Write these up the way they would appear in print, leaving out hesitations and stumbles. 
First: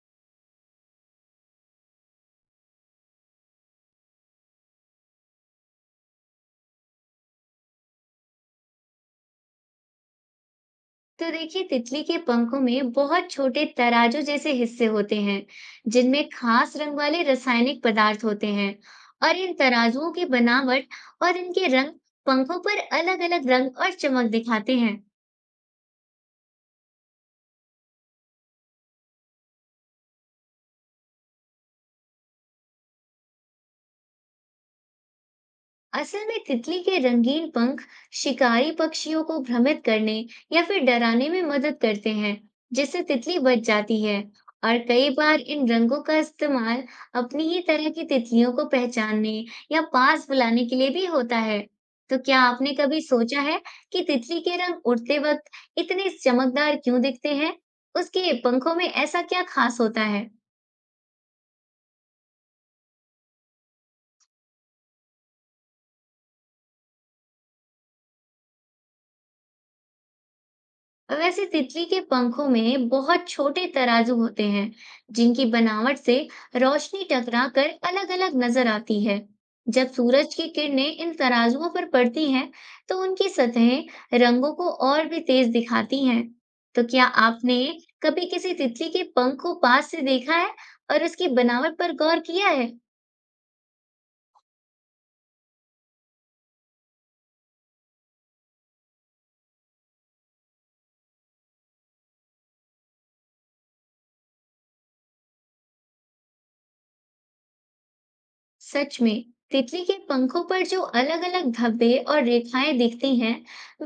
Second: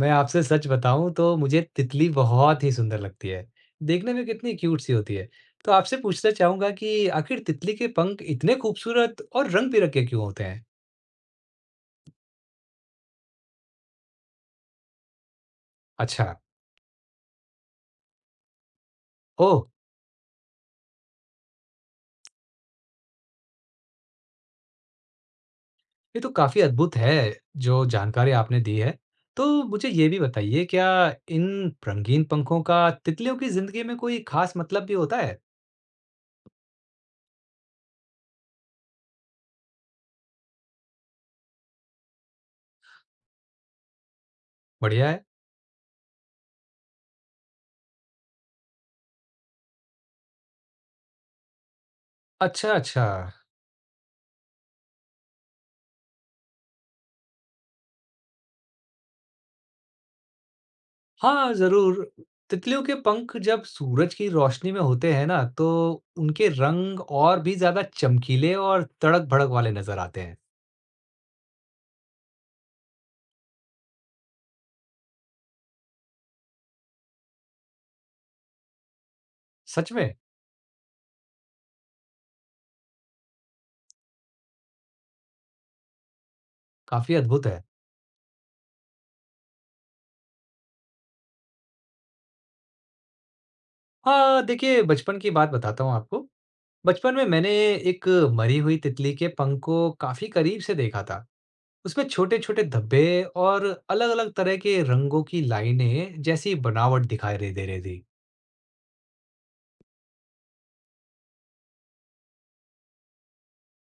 मैं आपसे सच बताऊं तो मुझे तितली बहुत ही सुंदर लगती है। देखने में कितनी क्यूट सी होती है। तो आपसे पूछना चाहूंगा कि आखिर तितली के पंख इतने खूबसूरत और रंग-बिरंगे क्यों होते हैं? तो देखिए तितली के पंखों में बहुत छोटे तराजू जैसे हिस्से होते हैं जिनमें अच्छा, खास रंग वाले रासायनिक पदार्थ होते हैं। और इन ओह, तराजुओं की बनावट और इनके रंग पंखों पर अलग-अलग रंग और चमक दिखाते हैं। ये तो काफी अद्भुत है जो जानकारी आपने दी है। तो मुझे ये भी बताइए क्या इन रंगीन पंखों का तितलियों की जिंदगी में कोई खास मतलब भी होता है? असल में तितली के रंगीन पंख शिकारी पक्षियों को भ्रमित करने या फिर डराने में मदद करते हैं, जिससे तितली बच जाती है। और कई बढ़िया है। बार इन रंगों का इस्तेमाल अपनी ही तरह की तितलियों को पहचानने या पास बुलाने के लिए भी होता है। तो क्या अच्छा, आपने कभी अच्छा। सोचा है कि तितली के रंग उड़ते वक्त इतने चमकदार क्यों दिखते हैं? उसके पंखों में ऐसा क्या खास होता है? हाँ, ज़रूर। तितलियों के पंख जब सूरज की रोशनी में होते हैं ना, तो उनके रंग और भी ज़्यादा चमकीले और तड़क-भड़क वाले नज़र आते हैं। वैसे तितली के पंखों में बहुत छोटे तराजू होते हैं जिनकी बनावट से रोशनी टकराकर अलग-अलग नजर आती है। जब सच में, सूरज की किरणें इन तराजुओं पर पड़ती हैं तो उनकी सतहें रंगों को और भी तेज दिखाती हैं। तो क्या काफ़ी अद्भुत आपने है। कभी किसी तितली के पंख को पास से देखा है और उसकी बनावट पर गौर किया है? हाँ, देखिए बचपन की बात बताता हूँ आपको। बचपन में मैंने एक मरी हुई तितली के पंख को काफ़ी करीब से देखा था। उसमें छोटे-छोटे धब्बे और अलग-अलग तरह के रंगों की लाइनें जैसी बनावट दिखाई रे दे रही थी। सच में, तितली के पंखों पर जो अलग अलग धब्बे और रेखाएं दिखती हैं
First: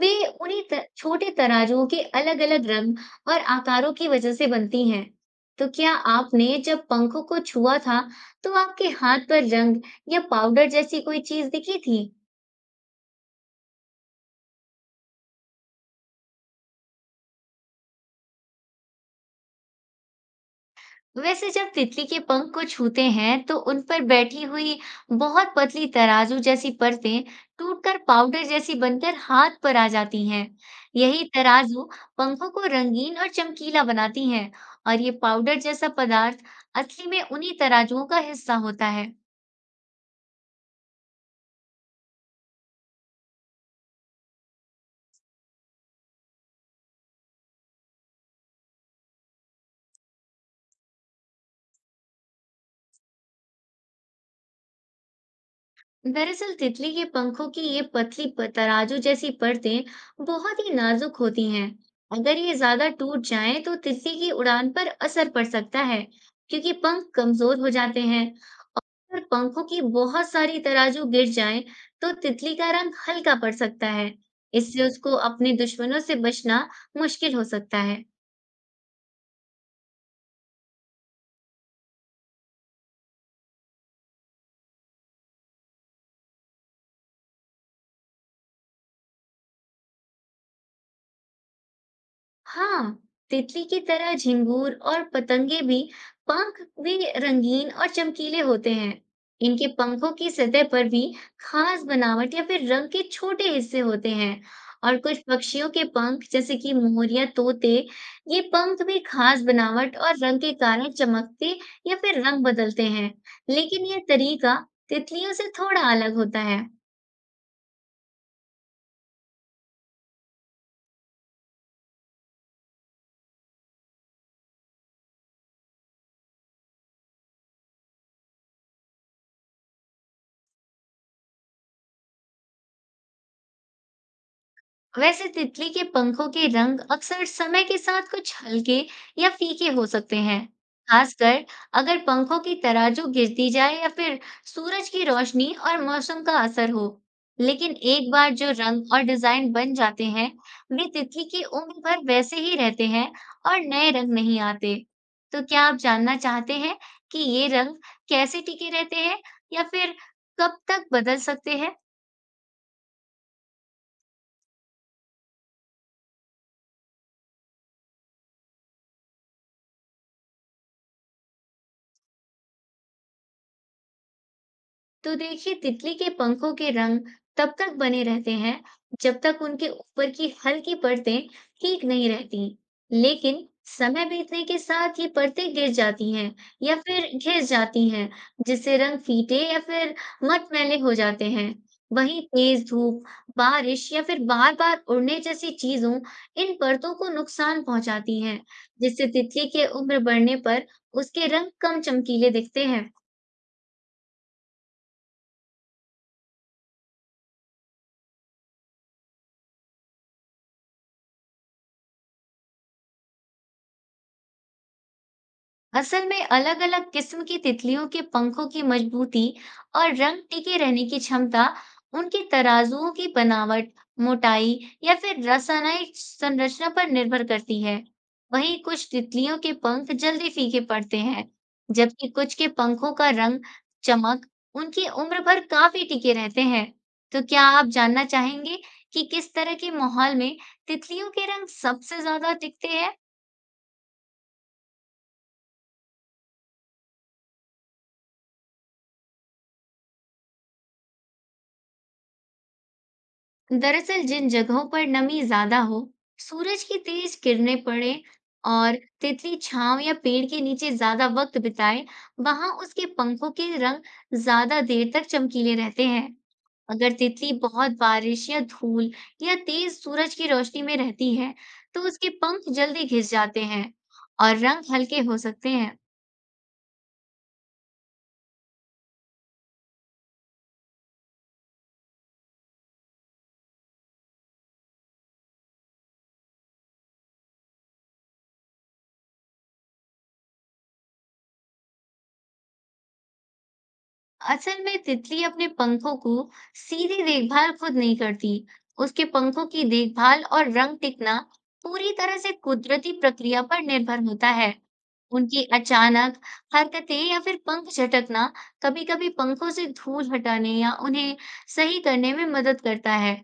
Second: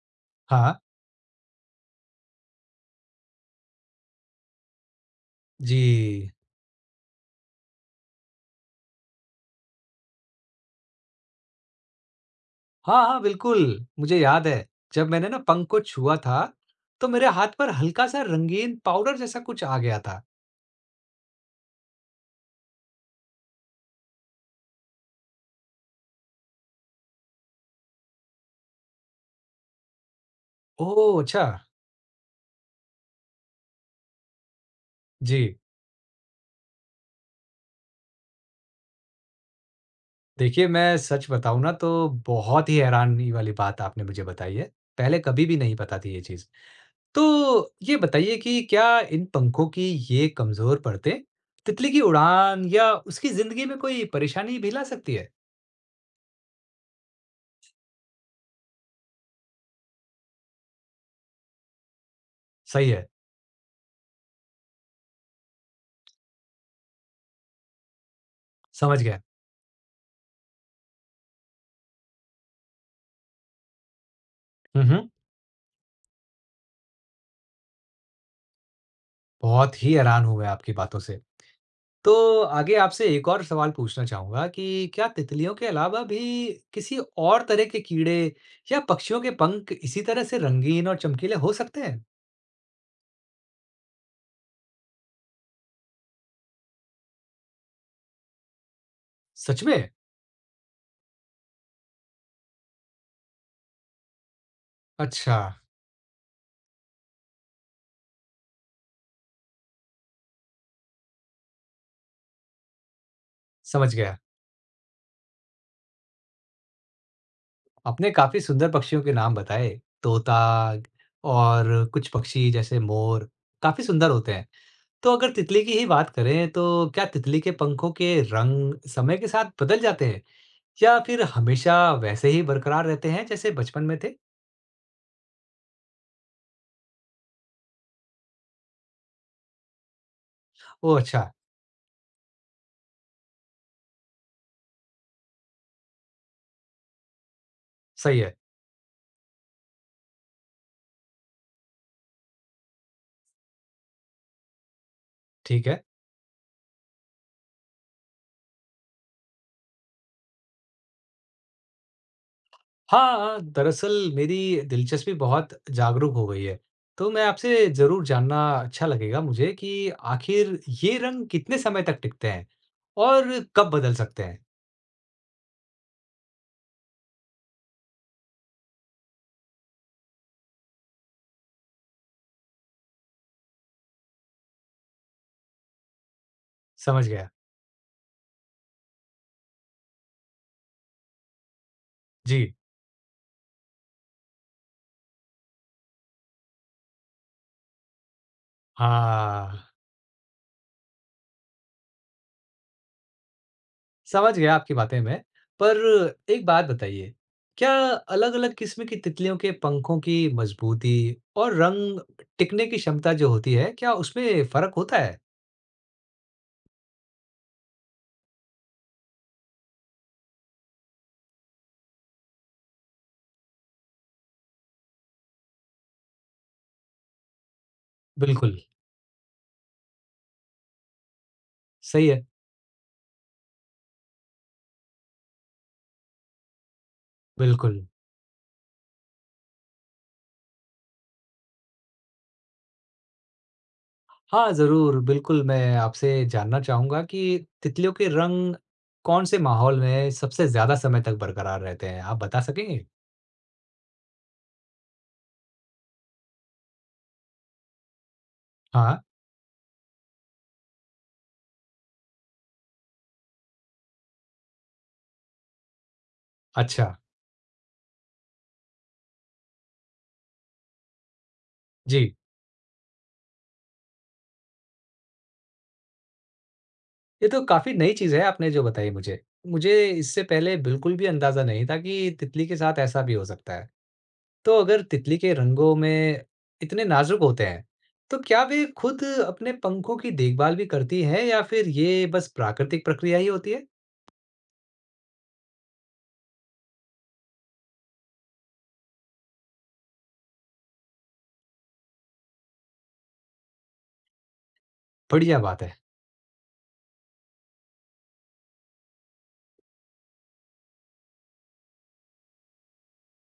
वे उन्हीं हाँ, त, छोटे तराजुओं के अलग अलग रंग और आकारों की वजह से बनती हैं। तो क्या जी। आपने जब पंखों को छुआ था तो आपके हाथ पर रंग या पाउडर जैसी कोई चीज दिखी थी? हाँ, हाँ, बिल्कुल। मुझे याद है, जब मैंने ना पंख को छुआ था, तो मेरे हाथ पर हल्का-सा रंगीन पाउडर जैसा कुछ आ गया था। वैसे जब तितली के पंख को छूते हैं तो उन पर बैठी हुई बहुत पतली तराजू जैसी परतें टूटकर पाउडर जैसी बनकर हाथ पर आ जाती हैं। ओह! यही अच्छा। तराजू पंखों को रंगीन और चमकीला बनाती हैं और ये पाउडर जी, जैसा पदार्थ असली में उन्हीं तराजुओं का हिस्सा होता है। देखिए मैं सच बताऊँ ना तो बहुत ही हैरानी वाली बात आपने मुझे बताई है। पहले कभी भी नहीं पता थी ये चीज़। तो ये बताइए कि क्या इन पंखों की ये कमज़ोर परतें तितली की उड़ान या उसकी ज़िंदगी में कोई परेशानी भी ला सकती है? दरअसल तितली के पंखों की ये पतली तराजू जैसी परतें बहुत ही नाजुक होती हैं। अगर ये ज्यादा सही है, टूट जाएं तो तितली की उड़ान पर असर पड़ सकता है, क्योंकि पंख कमजोर हो जाते हैं। समझ और गया। पंखों की बहुत सारी तराजू गिर जाएं तो तितली का रंग हल्का पड़ सकता है। हुँ, इससे हुँ। उसको अपने दुश्मनों से बचना मुश्किल हो सकता है। बहुत ही हैरान हूँ मैं आपकी बातों से। तो आगे आपसे एक और सवाल पूछना चाहूँगा कि क्या तितलियों के अलावा भी किसी और तरह के कीड़े या पक्षियों के पंख इसी तरह से रंगीन और चमकीले हो सकते हैं? हाँ, तितली की तरह झिंगूर और पतंगे भी पंख भी रंगीन और चमकीले होते हैं। सच इनके में? पंखों की सतह पर भी खास बनावट या फिर रंग के छोटे हिस्से होते हैं। और कुछ अच्छा, पक्षियों के पंख जैसे कि मोर या तोते, ये पंख भी खास बनावट और रंग के कारण चमकते या फिर रंग बदलते हैं। लेकिन समझ यह गया। तरीका तितलियों से थोड़ा अलग होता है। आपने काफ़ी सुंदर पक्षियों के नाम बताए। तोता और कुछ पक्षी जैसे मोर काफ़ी सुंदर होते हैं। तो अगर तितली की ही बात करें तो क्या तितली के पंखों के रंग समय के साथ बदल जाते हैं या फिर हमेशा वैसे ही बरकरार रहते हैं जैसे बचपन में थे? वैसे तितली के पंखों के रंग अक्सर समय के साथ कुछ हल्के या फीके हो सकते हैं, ओह अच्छा, खासकर अगर पंखों की तराजू गिरती जाए या फिर सूरज की रोशनी और मौसम का असर हो। लेकिन एक सही बार है। जो रंग और डिजाइन बन जाते हैं, वे तितली की उम्र भर वैसे ही रहते हैं और नए रंग नहीं आते। तो क्या ठीक आप है। जानना चाहते हैं कि ये रंग कैसे टिके रहते हैं या फिर कब तक बदल सकते हैं? हाँ, दरअसल मेरी दिलचस्पी बहुत जागरूक हो गई है। तो मैं आपसे ज़रूर जानना अच्छा लगेगा मुझे कि आखिर ये रंग कितने समय तक टिकते हैं और कब बदल सकते हैं? तो देखिए तितली के पंखों के रंग तब तक बने रहते हैं जब तक उनके ऊपर की हल्की परतें ठीक नहीं रहती। लेकिन समय बीतने के साथ ये परतें गिर जाती हैं या समझ फिर गया। घिस जाती हैं, जिससे रंग फीटे या फिर मटमैले हो जाते हैं। वहीं जी, तेज धूप, बारिश या फिर बार बार उड़ने जैसी चीजों इन परतों को नुकसान पहुंचाती हैं, जिससे तितली हाँ, के उम्र बढ़ने पर उसके रंग कम चमकीले दिखते हैं। समझ गया आपकी बातें मैं। पर एक बात बताइए, क्या अलग-अलग किस्म की तितलियों के पंखों की मजबूती और रंग टिकने की क्षमता जो होती है, क्या उसमें फ़र्क होता है? असल में अलग-अलग किस्म की तितलियों के पंखों की मजबूती और रंग टिके रहने की क्षमता उनके तराजुओं की बनावट, मोटाई या फिर रासायनिक संरचना पर निर्भर करती है। बिल्कुल, वहीं कुछ तितलियों के पंख जल्दी फीके पड़ते हैं, सही जबकि है, कुछ के पंखों का रंग, चमक उनकी उम्र भर काफी टिके रहते हैं। तो क्या आप बिल्कुल। जानना चाहेंगे कि किस तरह के माहौल में तितलियों के रंग सबसे ज्यादा टिकते हैं? हाँ, ज़रूर। बिल्कुल, मैं आपसे जानना चाहूँगा कि तितलियों के रंग कौन-से माहौल में सबसे ज़्यादा समय तक बरकरार रहते हैं? आप बता सकेंगे? दरअसल जिन जगहों पर नमी ज्यादा हो, सूरज की तेज किरणें पड़े और हाँ, तितली छांव या पेड़ के नीचे ज्यादा वक्त बिताए, वहां उसके पंखों के रंग ज्यादा देर तक चमकीले रहते हैं। अच्छा। अगर तितली बहुत बारिश या धूल या तेज सूरज की रोशनी में रहती है, तो उसके जी, पंख जल्दी घिस जाते हैं और रंग हल्के हो सकते हैं। ये तो काफ़ी नई चीज़ है आपने जो बताई मुझे। मुझे इससे पहले बिल्कुल भी अंदाज़ा नहीं था कि तितली के साथ ऐसा भी हो सकता है। तो अगर तितली के रंगों में इतने नाज़ुक होते हैं, तो क्या वे खुद अपने पंखों की देखभाल भी करती हैं या फिर ये बस प्राकृतिक प्रक्रिया ही होती है? असल में तितली अपने पंखों को सीधी देखभाल खुद नहीं करती। उसके पंखों की देखभाल और रंग टिकना पूरी तरह से कुदरती प्रक्रिया पर निर्भर होता है। बढ़िया उनकी बात है। अचानक हरकतें या फिर पंख झटकना कभी कभी पंखों से धूल हटाने या उन्हें सही करने में मदद करता है,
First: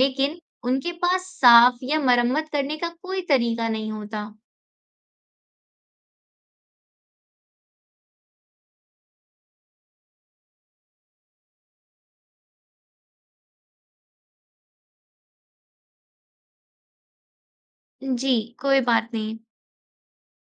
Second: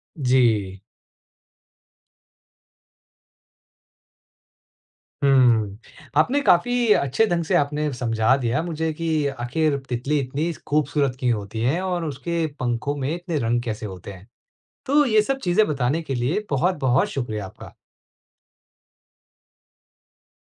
लेकिन जी। उनके पास साफ या मरम्मत करने का कोई तरीका नहीं होता। हुँ। आपने काफ़ी अच्छे ढंग से आपने समझा दिया मुझे कि आखिर तितली इतनी खूबसूरत क्यों होती है और उसके पंखों में इतने रंग कैसे होते हैं। तो ये सब चीज़ें बताने के लिए बहुत-बहुत शुक्रिया आपका। जी कोई बात नहीं।